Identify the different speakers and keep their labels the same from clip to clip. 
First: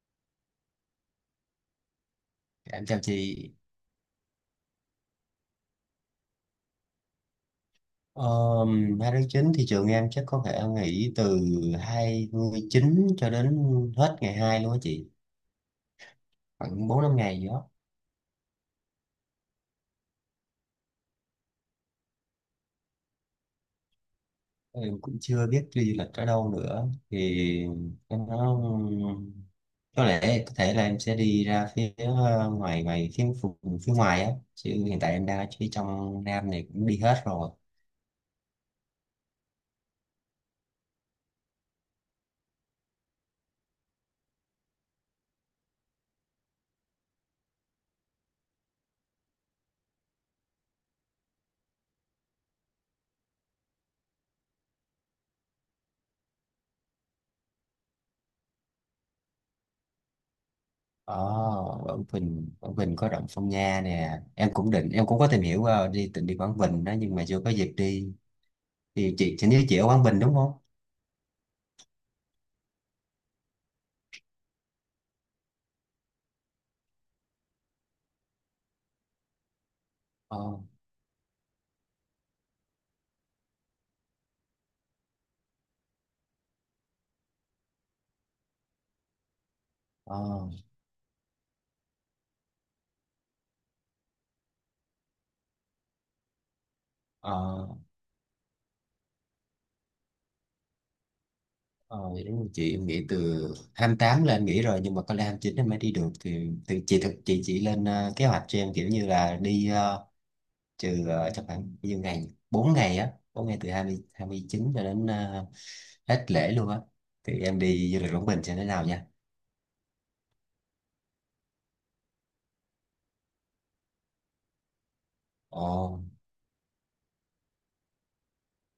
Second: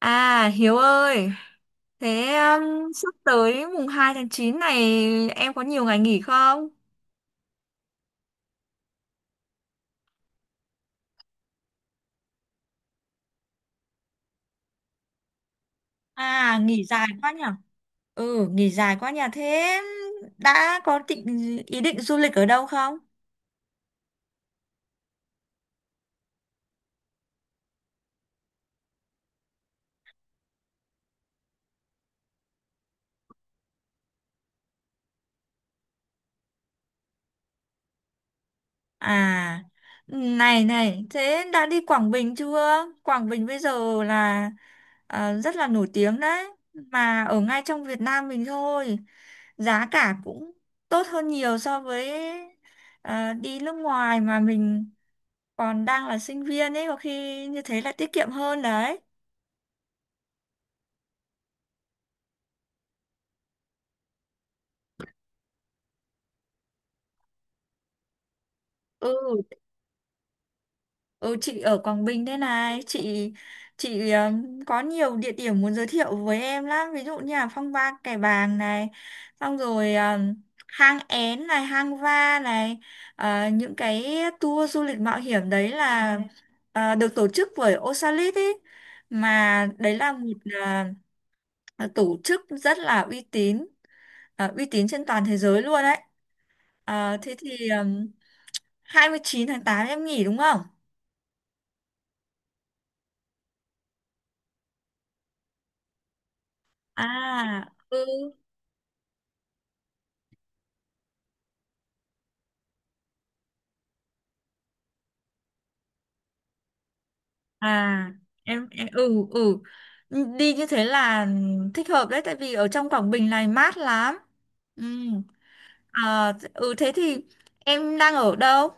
Speaker 1: À Hiếu ơi, thế
Speaker 2: Em chào
Speaker 1: sắp
Speaker 2: chị.
Speaker 1: tới mùng 2 tháng 9 này em có nhiều ngày nghỉ không?
Speaker 2: 2 tháng 9 thị trường em chắc có thể nghỉ từ 29 cho đến hết ngày 2 luôn á chị.
Speaker 1: À, nghỉ
Speaker 2: Khoảng 4
Speaker 1: dài
Speaker 2: 5
Speaker 1: quá
Speaker 2: ngày
Speaker 1: nhỉ?
Speaker 2: gì đó.
Speaker 1: Ừ, nghỉ dài quá nhỉ. Thế đã có ý định du lịch ở đâu không?
Speaker 2: Em cũng chưa biết đi du lịch ở đâu nữa. Thì em nói có lẽ có thể là em sẽ đi ra phía ngoài ngoài phía ngoài á. Chứ hiện tại em đang ở phía trong Nam này cũng đi hết rồi.
Speaker 1: À, này này, thế đã đi Quảng Bình chưa? Quảng Bình bây giờ là rất là nổi tiếng đấy, mà ở ngay trong Việt Nam mình thôi. Giá cả cũng tốt hơn nhiều so với đi nước ngoài mà mình còn đang là sinh viên ấy, có khi như thế là tiết kiệm hơn đấy.
Speaker 2: Ồ, Quảng Bình, Quảng Bình có động Phong Nha nè. Em cũng có tìm hiểu qua đi, định đi Quảng Bình đó nhưng mà chưa có dịp đi. Thì chị
Speaker 1: Ừ.
Speaker 2: chị như chị ở Quảng Bình đúng không?
Speaker 1: Ừ, chị ở Quảng Bình thế này, chị, có nhiều địa điểm muốn giới thiệu với em lắm, ví dụ như là Phong Ba Kẻ Bàng này, xong rồi
Speaker 2: ờ
Speaker 1: Hang Én này, Hang Va này. Những cái tour du lịch mạo hiểm đấy là được tổ chức bởi Osalit ý, mà đấy là
Speaker 2: ờ
Speaker 1: một ờ, tổ chức rất là uy tín, trên toàn thế giới luôn đấy. Thế
Speaker 2: ờ
Speaker 1: thì 29 tháng 8 em nghỉ đúng không?
Speaker 2: ờ Vậy đúng rồi chị, em nghỉ từ 28 lên nghỉ rồi nhưng mà có lẽ 29 em mới đi được, thì chị thực chị
Speaker 1: À,
Speaker 2: lên
Speaker 1: ừ.
Speaker 2: kế hoạch cho em kiểu như là đi chắc khoảng bao nhiêu ngày, 4 ngày á, 4 ngày từ hai hai mươi chín cho đến hết lễ luôn á, thì em đi du
Speaker 1: À,
Speaker 2: lịch Quảng Bình sẽ thế
Speaker 1: em,
Speaker 2: nào
Speaker 1: em
Speaker 2: nha.
Speaker 1: ừ, ừ, đi như thế là thích hợp đấy, tại vì ở trong Quảng Bình này mát lắm. Ừ.
Speaker 2: Ồ,
Speaker 1: À, ừ thế thì em đang ở đâu?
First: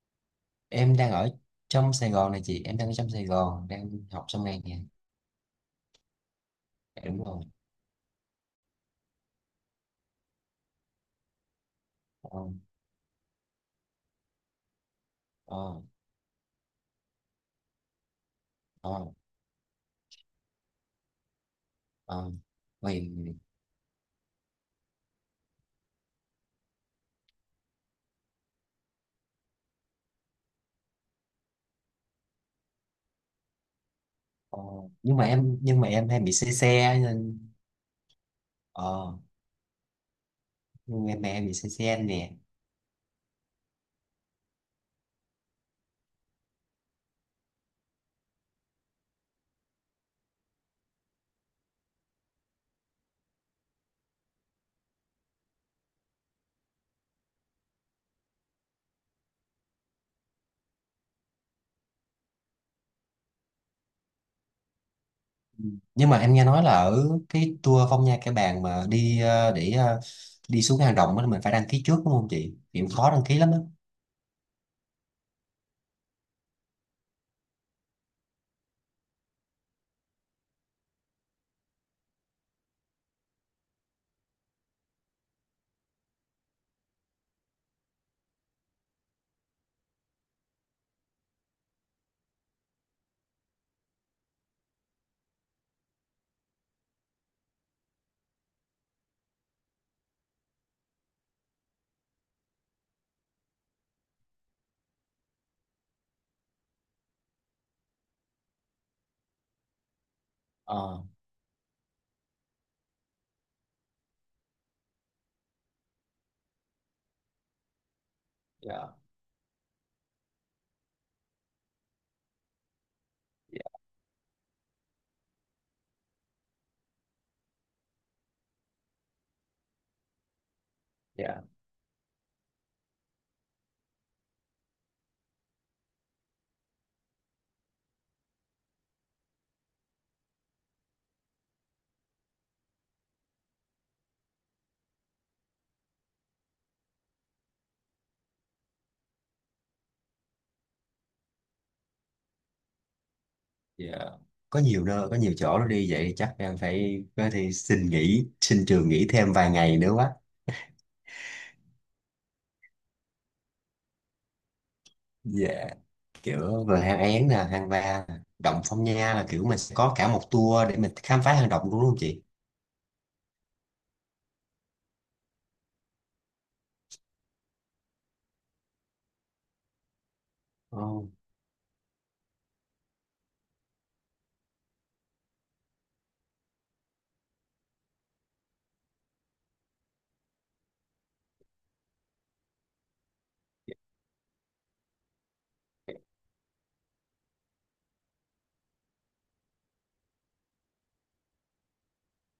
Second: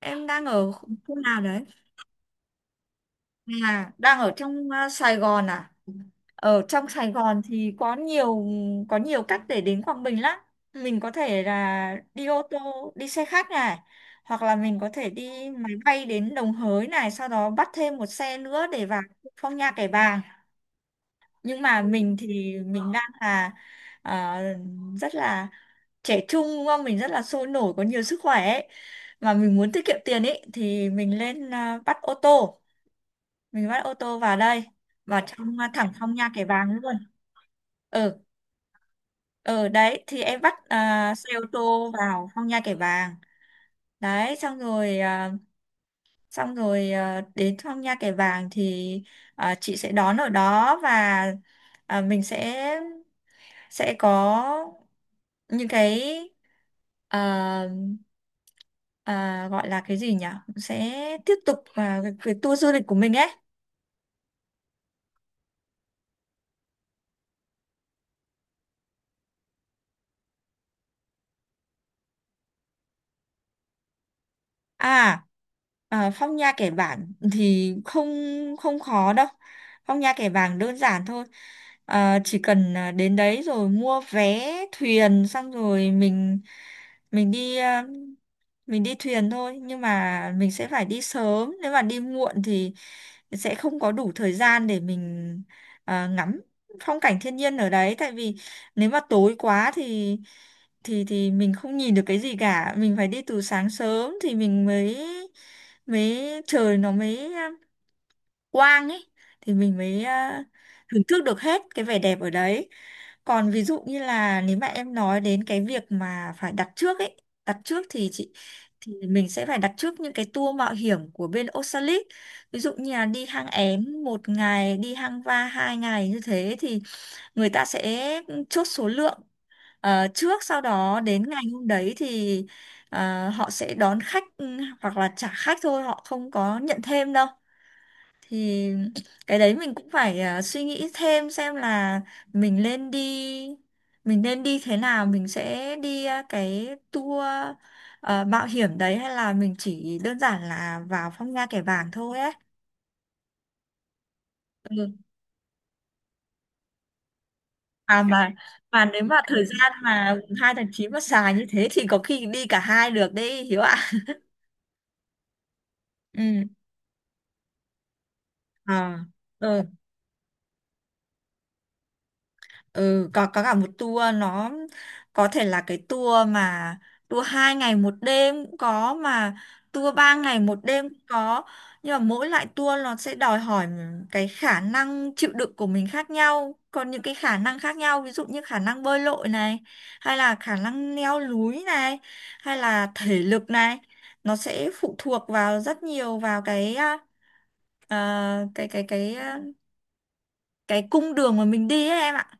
Speaker 1: Em đang ở khu
Speaker 2: em đang
Speaker 1: khu
Speaker 2: ở
Speaker 1: nào đấy?
Speaker 2: trong Sài Gòn này chị, em đang ở trong Sài Gòn đang
Speaker 1: À, đang
Speaker 2: học
Speaker 1: ở
Speaker 2: xong này
Speaker 1: trong
Speaker 2: nè.
Speaker 1: Sài Gòn à? Ở trong
Speaker 2: Dạ,
Speaker 1: Sài
Speaker 2: đúng rồi.
Speaker 1: Gòn thì có nhiều cách để đến Quảng Bình lắm. Mình có thể là đi
Speaker 2: ờ
Speaker 1: ô tô, đi xe khách này, hoặc là mình có thể đi máy
Speaker 2: ờ
Speaker 1: bay đến Đồng Hới này, sau đó bắt thêm một xe nữa để vào
Speaker 2: ờ
Speaker 1: Phong Nha Kẻ Bàng. Nhưng mà mình
Speaker 2: ờ.
Speaker 1: thì mình
Speaker 2: Vậy.
Speaker 1: đang là ờ, rất là trẻ trung đúng không? Mình rất là sôi nổi, có nhiều sức khỏe ấy, mà mình muốn tiết kiệm tiền ấy thì mình lên bắt ô tô, mình bắt ô tô vào
Speaker 2: Ờ,
Speaker 1: đây,
Speaker 2: nhưng
Speaker 1: vào
Speaker 2: mà
Speaker 1: trong
Speaker 2: em, nhưng mà
Speaker 1: thẳng
Speaker 2: em
Speaker 1: trong
Speaker 2: hay
Speaker 1: nha
Speaker 2: bị
Speaker 1: kẻ
Speaker 2: say
Speaker 1: Bàng luôn.
Speaker 2: xe nên…
Speaker 1: Ừ,
Speaker 2: ờ
Speaker 1: ừ đấy thì em bắt
Speaker 2: nhưng mà em
Speaker 1: xe ô
Speaker 2: em bị say
Speaker 1: tô
Speaker 2: xe
Speaker 1: vào
Speaker 2: nè.
Speaker 1: trong nha kẻ Bàng. Đấy xong rồi, đến thăm Nha Kẻ Bàng thì chị sẽ đón ở đó, và mình sẽ có những cái, ờ, ờ, gọi là cái gì nhỉ, sẽ tiếp tục cái tour du lịch của mình ấy.
Speaker 2: Ừ. Nhưng mà em nghe nói là ở cái tour Phong Nha Kẻ Bàng mà đi đi xuống hang động á, mình phải đăng ký trước đúng không chị? Thì cũng khó đăng ký lắm đó.
Speaker 1: À, à, phong nha kẻ bảng thì không không khó đâu. Phong nha kẻ bảng đơn giản thôi. À, chỉ cần đến đấy rồi mua vé thuyền, xong rồi mình đi mình đi thuyền thôi, nhưng mà mình sẽ phải đi sớm, nếu mà đi muộn thì sẽ không có đủ thời gian để mình ngắm phong cảnh thiên nhiên ở đấy. Tại vì nếu mà tối quá thì mình không nhìn được cái gì cả. Mình phải đi từ sáng sớm thì mình mới mới trời nó mới quang ấy, thì mình mới thưởng
Speaker 2: ờ
Speaker 1: thức được hết cái vẻ đẹp ở đấy. Còn ví dụ như là nếu mà em nói đến cái việc mà phải đặt trước ấy, đặt trước thì chị, thì
Speaker 2: dạ.
Speaker 1: mình sẽ phải đặt trước những cái tour mạo hiểm của bên Oxalis. Ví dụ như là đi hang
Speaker 2: dạ
Speaker 1: Én 1 ngày, đi hang Va 2 ngày, như thế thì người ta sẽ chốt số lượng trước, sau đó đến
Speaker 2: dạ
Speaker 1: ngày hôm đấy thì họ sẽ đón khách, ừ, hoặc là trả khách thôi, họ không có nhận thêm đâu. Thì cái đấy mình cũng phải suy nghĩ thêm xem là mình nên đi, mình nên đi thế nào, mình sẽ đi cái tour mạo hiểm đấy, hay là mình chỉ đơn giản là vào phong nha kẻ bàng thôi ấy.
Speaker 2: dạ Có nhiều
Speaker 1: Ừ.
Speaker 2: nơi, có nhiều chỗ nó đi vậy, chắc em phải có thể xin
Speaker 1: à
Speaker 2: nghỉ,
Speaker 1: mà
Speaker 2: xin
Speaker 1: mà
Speaker 2: trường
Speaker 1: nếu
Speaker 2: nghỉ
Speaker 1: mà
Speaker 2: thêm
Speaker 1: thời
Speaker 2: vài
Speaker 1: gian
Speaker 2: ngày nữa quá.
Speaker 1: mà 2 tháng 9 mà xài như thế thì có khi đi cả hai được đấy, Hiếu ạ.
Speaker 2: Dạ,
Speaker 1: Ừ.
Speaker 2: kiểu về hang Én nè, hang Va nè, động Phong
Speaker 1: À.
Speaker 2: Nha, là kiểu mình sẽ có cả một tour để mình khám phá hang động luôn đúng không chị?
Speaker 1: Ừ, có cả một tour, nó có thể là cái tour mà tour 2 ngày 1 đêm cũng có, mà tour ba ngày một
Speaker 2: Ờ,
Speaker 1: đêm cũng có. Nhưng mà mỗi loại tour nó sẽ đòi hỏi cái khả năng chịu đựng của mình khác nhau, còn những cái khả năng khác nhau, ví dụ như khả năng bơi lội này, hay là khả năng leo núi này, hay là thể lực này, nó sẽ phụ thuộc vào rất nhiều vào cái à, à, cái à, cái cung đường mà mình đi ấy, em ạ.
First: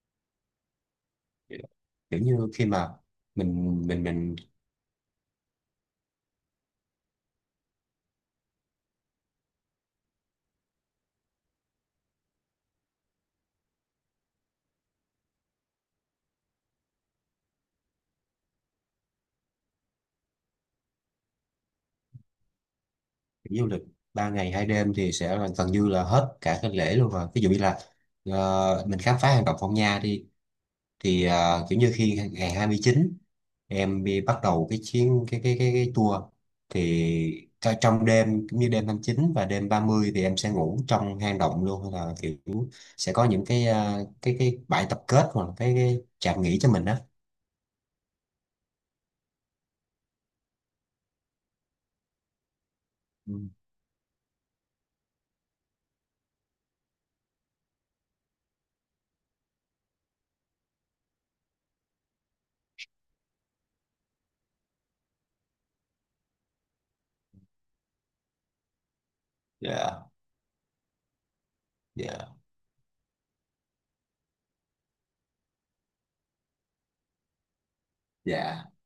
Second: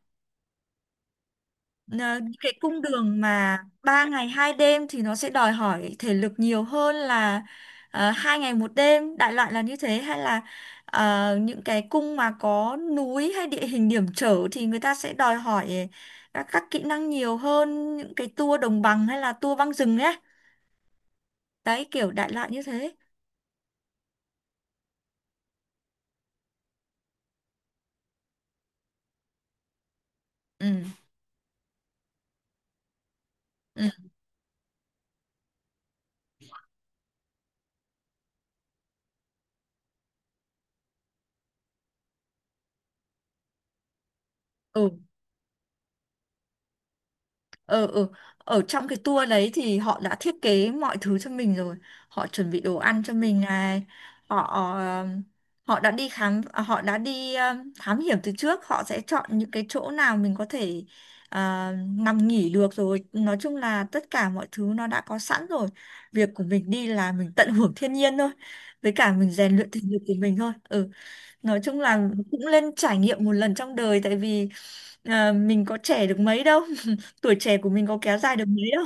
Speaker 1: Ờ,
Speaker 2: kiểu như
Speaker 1: cái
Speaker 2: khi
Speaker 1: cung
Speaker 2: mà
Speaker 1: đường mà
Speaker 2: mình mình
Speaker 1: 3 ngày
Speaker 2: mình
Speaker 1: 2 đêm thì nó sẽ đòi hỏi thể lực nhiều hơn là 2 ngày một đêm, đại loại là như thế. Hay là ờ, những cái cung mà có núi hay địa hình hiểm trở thì người ta sẽ đòi hỏi các kỹ năng nhiều hơn những cái tour đồng bằng hay là tour băng rừng ấy, đấy kiểu đại loại như thế.
Speaker 2: đi du lịch ba ngày hai đêm thì sẽ là gần như là hết cả cái lễ luôn rồi. Ví dụ như là mình khám phá hang động Phong Nha đi,
Speaker 1: Ừ,
Speaker 2: thì kiểu như khi ngày 29
Speaker 1: ừ,
Speaker 2: em đi bắt đầu cái chuyến cái tour, thì trong đêm, cũng như đêm 29 và đêm 30, thì em sẽ ngủ trong hang động luôn hay là kiểu sẽ có những cái cái bãi
Speaker 1: ừ,
Speaker 2: tập kết, hoặc là cái trạm nghỉ cho mình đó?
Speaker 1: ừ, ừ. Ở trong cái tour đấy thì họ đã thiết kế mọi thứ cho mình rồi, họ chuẩn bị đồ ăn cho
Speaker 2: Ừ.
Speaker 1: mình này, họ ờ, họ đã đi khám à, họ đã đi ờ, thám hiểm từ trước, họ sẽ chọn những cái chỗ nào mình có thể ờ, nằm nghỉ được rồi. Nói chung là tất cả mọi thứ nó đã có sẵn rồi, việc của mình đi là mình tận hưởng thiên nhiên thôi, với cả mình rèn luyện thể lực
Speaker 2: dạ
Speaker 1: của mình thôi, ừ. Nói chung là
Speaker 2: dạ
Speaker 1: cũng nên trải nghiệm một lần trong đời, tại vì mình có trẻ được mấy đâu tuổi trẻ của mình có kéo dài được mấy
Speaker 2: dạ
Speaker 1: đâu.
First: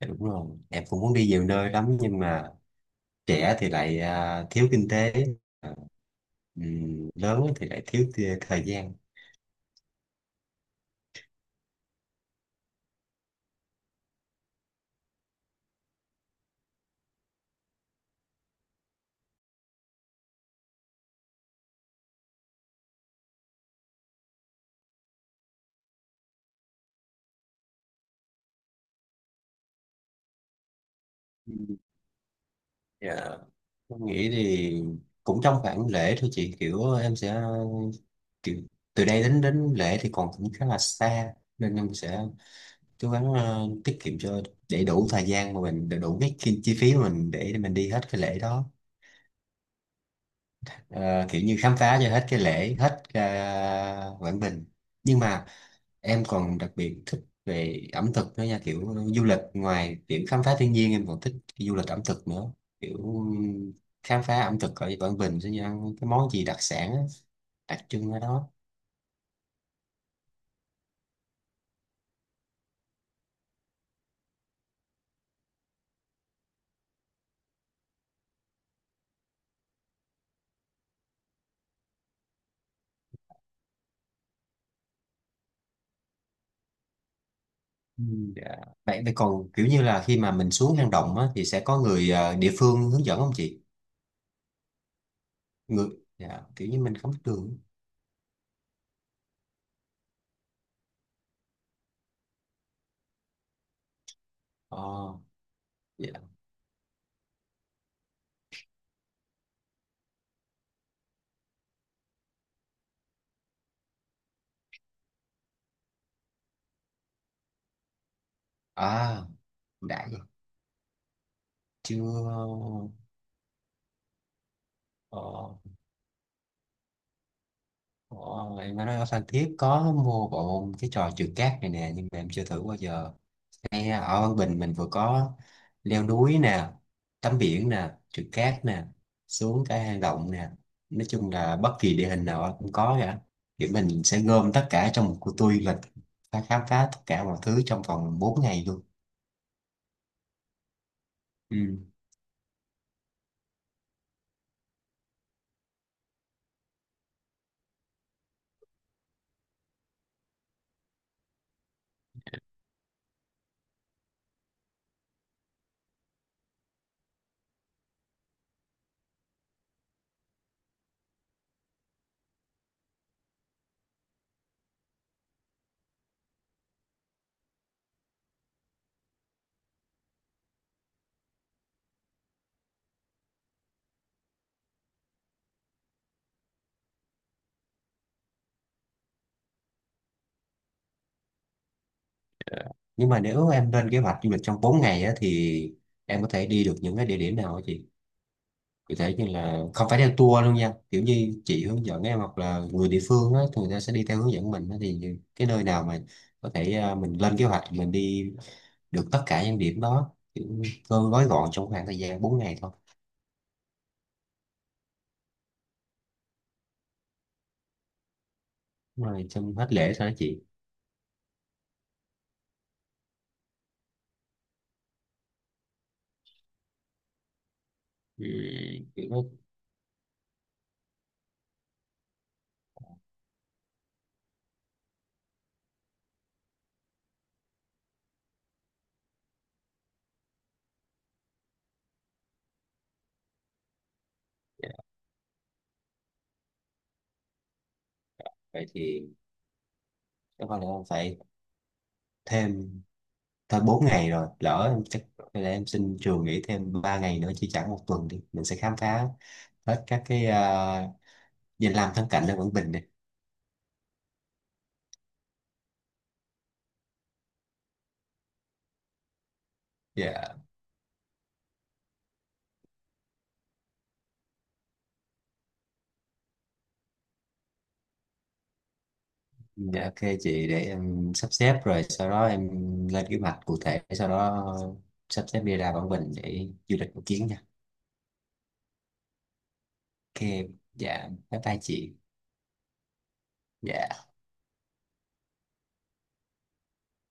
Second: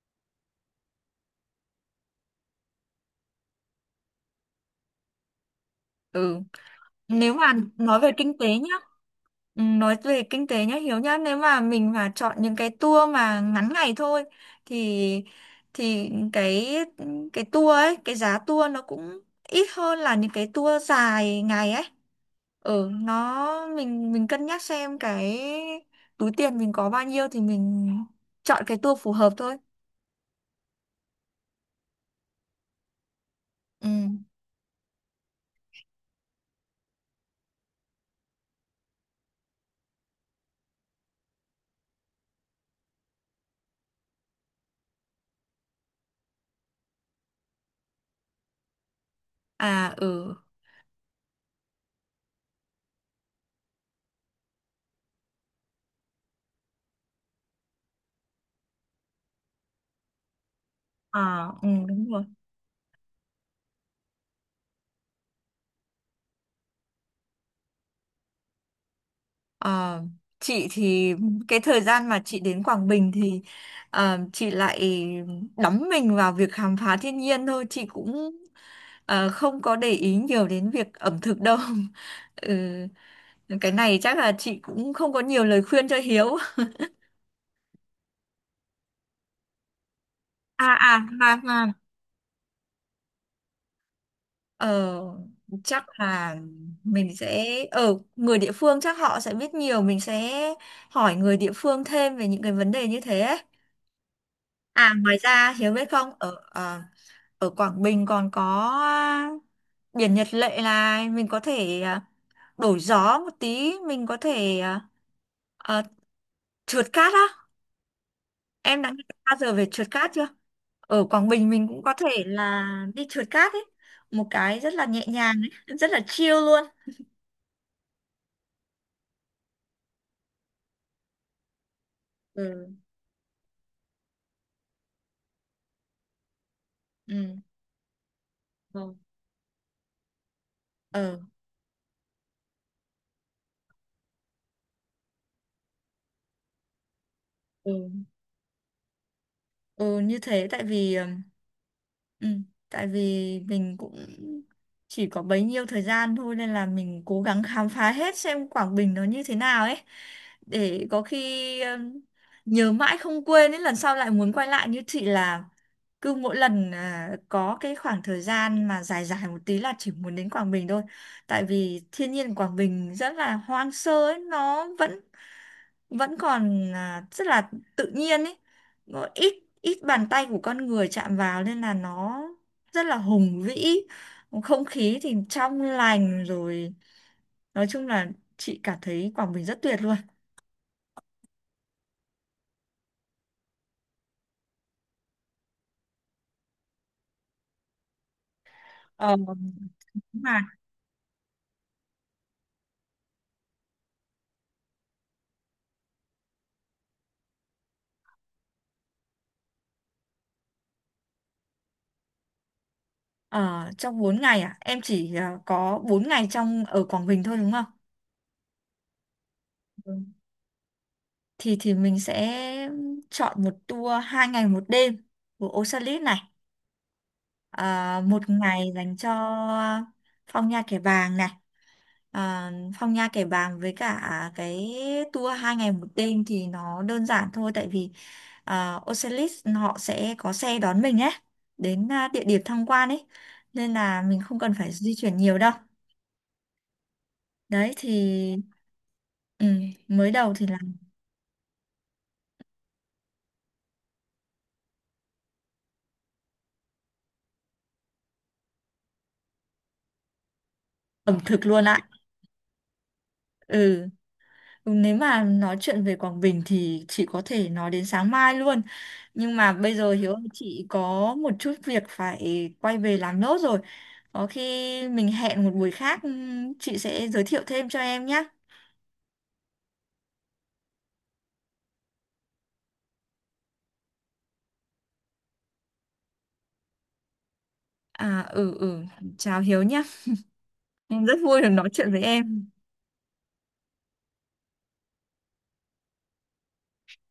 Speaker 2: Dạ, đúng rồi, em cũng muốn đi nhiều nơi lắm nhưng mà trẻ thì lại à, thiếu kinh tế, à,
Speaker 1: Ừ. Nếu
Speaker 2: lớn
Speaker 1: mà
Speaker 2: thì lại
Speaker 1: nói
Speaker 2: thiếu
Speaker 1: về kinh tế
Speaker 2: thời
Speaker 1: nhá,
Speaker 2: gian.
Speaker 1: ừ, nói về kinh tế nhá Hiếu nhá, nếu mà mình mà chọn những cái tour mà ngắn ngày thôi thì thì cái tour ấy, cái giá tour nó cũng ít hơn là những cái tour dài ngày ấy. Ở nó, mình cân nhắc xem cái túi tiền mình có bao nhiêu thì mình chọn cái tour phù hợp thôi.
Speaker 2: Dạ,
Speaker 1: Ừ.
Speaker 2: em nghĩ thì cũng trong khoảng lễ thôi chị, kiểu em sẽ kiểu, từ đây đến đến lễ thì còn cũng khá là xa nên em sẽ cố gắng tiết kiệm cho để đủ thời gian, mà mình để đủ cái chi phí mà mình để mình đi hết cái lễ đó.
Speaker 1: À, ừ.
Speaker 2: Ờ, kiểu như khám phá cho hết cái lễ, hết Quảng Bình. Nhưng mà em còn đặc biệt thích về ẩm thực nữa nha, kiểu du lịch ngoài kiểu khám phá thiên nhiên em còn thích
Speaker 1: À, ừ
Speaker 2: du lịch ẩm
Speaker 1: đúng rồi.
Speaker 2: thực nữa, kiểu khám phá ẩm thực ở Quảng Bình sẽ như ăn cái món gì đặc sản á, đặc trưng ở đó.
Speaker 1: À, chị thì cái thời gian mà chị đến Quảng Bình thì chị lại đắm mình vào việc khám phá thiên nhiên thôi, chị cũng không có để ý nhiều đến việc ẩm thực đâu ừ. Cái này chắc là chị cũng không có nhiều lời khuyên cho Hiếu.
Speaker 2: Ừ. Dạ. Vậy vậy còn kiểu như là khi mà mình
Speaker 1: à
Speaker 2: xuống hang
Speaker 1: à
Speaker 2: động á,
Speaker 1: mà
Speaker 2: thì
Speaker 1: mà
Speaker 2: sẽ có người địa phương hướng dẫn không chị?
Speaker 1: Ờ, chắc
Speaker 2: người
Speaker 1: là
Speaker 2: dạ, kiểu như mình không
Speaker 1: mình
Speaker 2: biết
Speaker 1: sẽ
Speaker 2: đường.
Speaker 1: ở, người địa phương chắc họ sẽ biết nhiều, mình sẽ hỏi người địa phương thêm về những cái vấn đề như thế ấy. À,
Speaker 2: ờ
Speaker 1: ngoài ra Hiếu biết không,
Speaker 2: dạ.
Speaker 1: ở Quảng Bình còn có biển Nhật Lệ, là mình có thể đổi gió một tí, mình có thể ờ, trượt cát á, em đã nghe
Speaker 2: À,
Speaker 1: bao giờ về trượt
Speaker 2: đã
Speaker 1: cát
Speaker 2: rồi.
Speaker 1: chưa? Ở Quảng Bình mình cũng có
Speaker 2: Chưa.
Speaker 1: thể là đi trượt cát ấy, một cái rất là nhẹ
Speaker 2: ờ
Speaker 1: nhàng ấy, rất là chill luôn.
Speaker 2: Ồ, em nói ở Phan Thiết có mua bộ cái trò trượt cát này nè nhưng mà em chưa thử
Speaker 1: Ừ,
Speaker 2: bao giờ. Ngay ở Văn Bình mình vừa có leo núi nè, tắm
Speaker 1: ừ,
Speaker 2: biển nè, trượt cát nè, xuống cái hang động nè, nói
Speaker 1: ờ,
Speaker 2: chung là bất kỳ địa hình nào cũng có cả, thì mình sẽ gom tất cả trong một cuộc tour du lịch và khám phá tất cả mọi thứ trong
Speaker 1: ừ.
Speaker 2: vòng 4 ngày luôn.
Speaker 1: Ừ, như thế tại vì
Speaker 2: Ừ.
Speaker 1: ừ, tại vì mình cũng chỉ có bấy nhiêu thời gian thôi, nên là mình cố gắng khám phá hết xem Quảng Bình nó như thế nào ấy, để có khi nhớ mãi không quên ấy, lần sau lại muốn quay lại, như chị là cứ mỗi lần có cái khoảng thời gian mà dài dài một tí là chỉ muốn đến Quảng Bình thôi. Tại vì thiên nhiên Quảng Bình rất là hoang sơ ấy, nó vẫn vẫn còn rất là tự nhiên ấy, ờ, ít ít bàn tay của con người chạm vào, nên là nó rất là hùng vĩ, không khí thì trong lành rồi. Nói chung là chị cảm thấy Quảng Bình rất tuyệt luôn.
Speaker 2: Nhưng mà nếu em lên kế hoạch du lịch trong 4 ngày á, thì em có thể đi được những cái địa điểm nào hả chị? Cụ thể
Speaker 1: ờ,
Speaker 2: như là không phải theo
Speaker 1: mà
Speaker 2: tour luôn nha, kiểu như chị hướng dẫn em hoặc là người địa phương á, thì người ta sẽ đi theo hướng dẫn mình á, thì cái nơi nào mà có thể à, mình lên kế hoạch mình đi được tất cả những điểm đó, kiểu cơ gói gọn trong khoảng thời gian bốn ngày thôi.
Speaker 1: ờ, trong 4 ngày em chỉ có 4 ngày trong ở Quảng Bình thôi đúng không?
Speaker 2: Đúng rồi, trong hết
Speaker 1: Ừ.
Speaker 2: lễ thôi đó chị.
Speaker 1: Thì mình sẽ chọn một tour 2 ngày 1 đêm của Osalit này, một
Speaker 2: Ừ,
Speaker 1: ngày dành cho
Speaker 2: kiểu đó.
Speaker 1: Phong Nha Kẻ Bàng này. À, Phong Nha Kẻ Bàng với cả cái tour 2 ngày 1 đêm thì nó đơn giản thôi, tại vì Ocelis họ sẽ có xe đón mình ấy đến địa điểm tham quan ấy, nên là mình không cần
Speaker 2: Dạ,
Speaker 1: phải di chuyển nhiều đâu. Đấy thì,
Speaker 2: vậy thì
Speaker 1: ừ, mới đầu
Speaker 2: chắc
Speaker 1: thì là
Speaker 2: có lẽ em phải thêm thêm 4 ngày rồi, lỡ em chắc có lẽ em xin trường nghỉ thêm 3 ngày nữa, chỉ chẳng một tuần đi mình sẽ khám phá hết các cái à,
Speaker 1: ẩm thực luôn
Speaker 2: danh
Speaker 1: ạ.
Speaker 2: lam thắng cảnh ở Quảng Bình này.
Speaker 1: Ừ. Ừ, nếu mà nói chuyện về Quảng Bình thì chị có thể nói đến sáng mai luôn. Nhưng mà bây giờ Hiếu ơi,
Speaker 2: Dạ.
Speaker 1: chị có một chút việc phải quay về làm nốt rồi. Có khi mình hẹn một buổi khác, chị sẽ giới thiệu thêm cho em nhé.
Speaker 2: Dạ ok chị, để em sắp xếp rồi sau đó em lên kế hoạch cụ thể, sau đó sắp xếp đi ra Quảng Bình để du lịch một chuyến nha.
Speaker 1: À, ừ, ừ, chào Hiếu nhé.
Speaker 2: Ok,
Speaker 1: Em
Speaker 2: dạ
Speaker 1: rất vui
Speaker 2: bye
Speaker 1: được
Speaker 2: bye
Speaker 1: nói chuyện
Speaker 2: chị.
Speaker 1: với em.
Speaker 2: Dạ.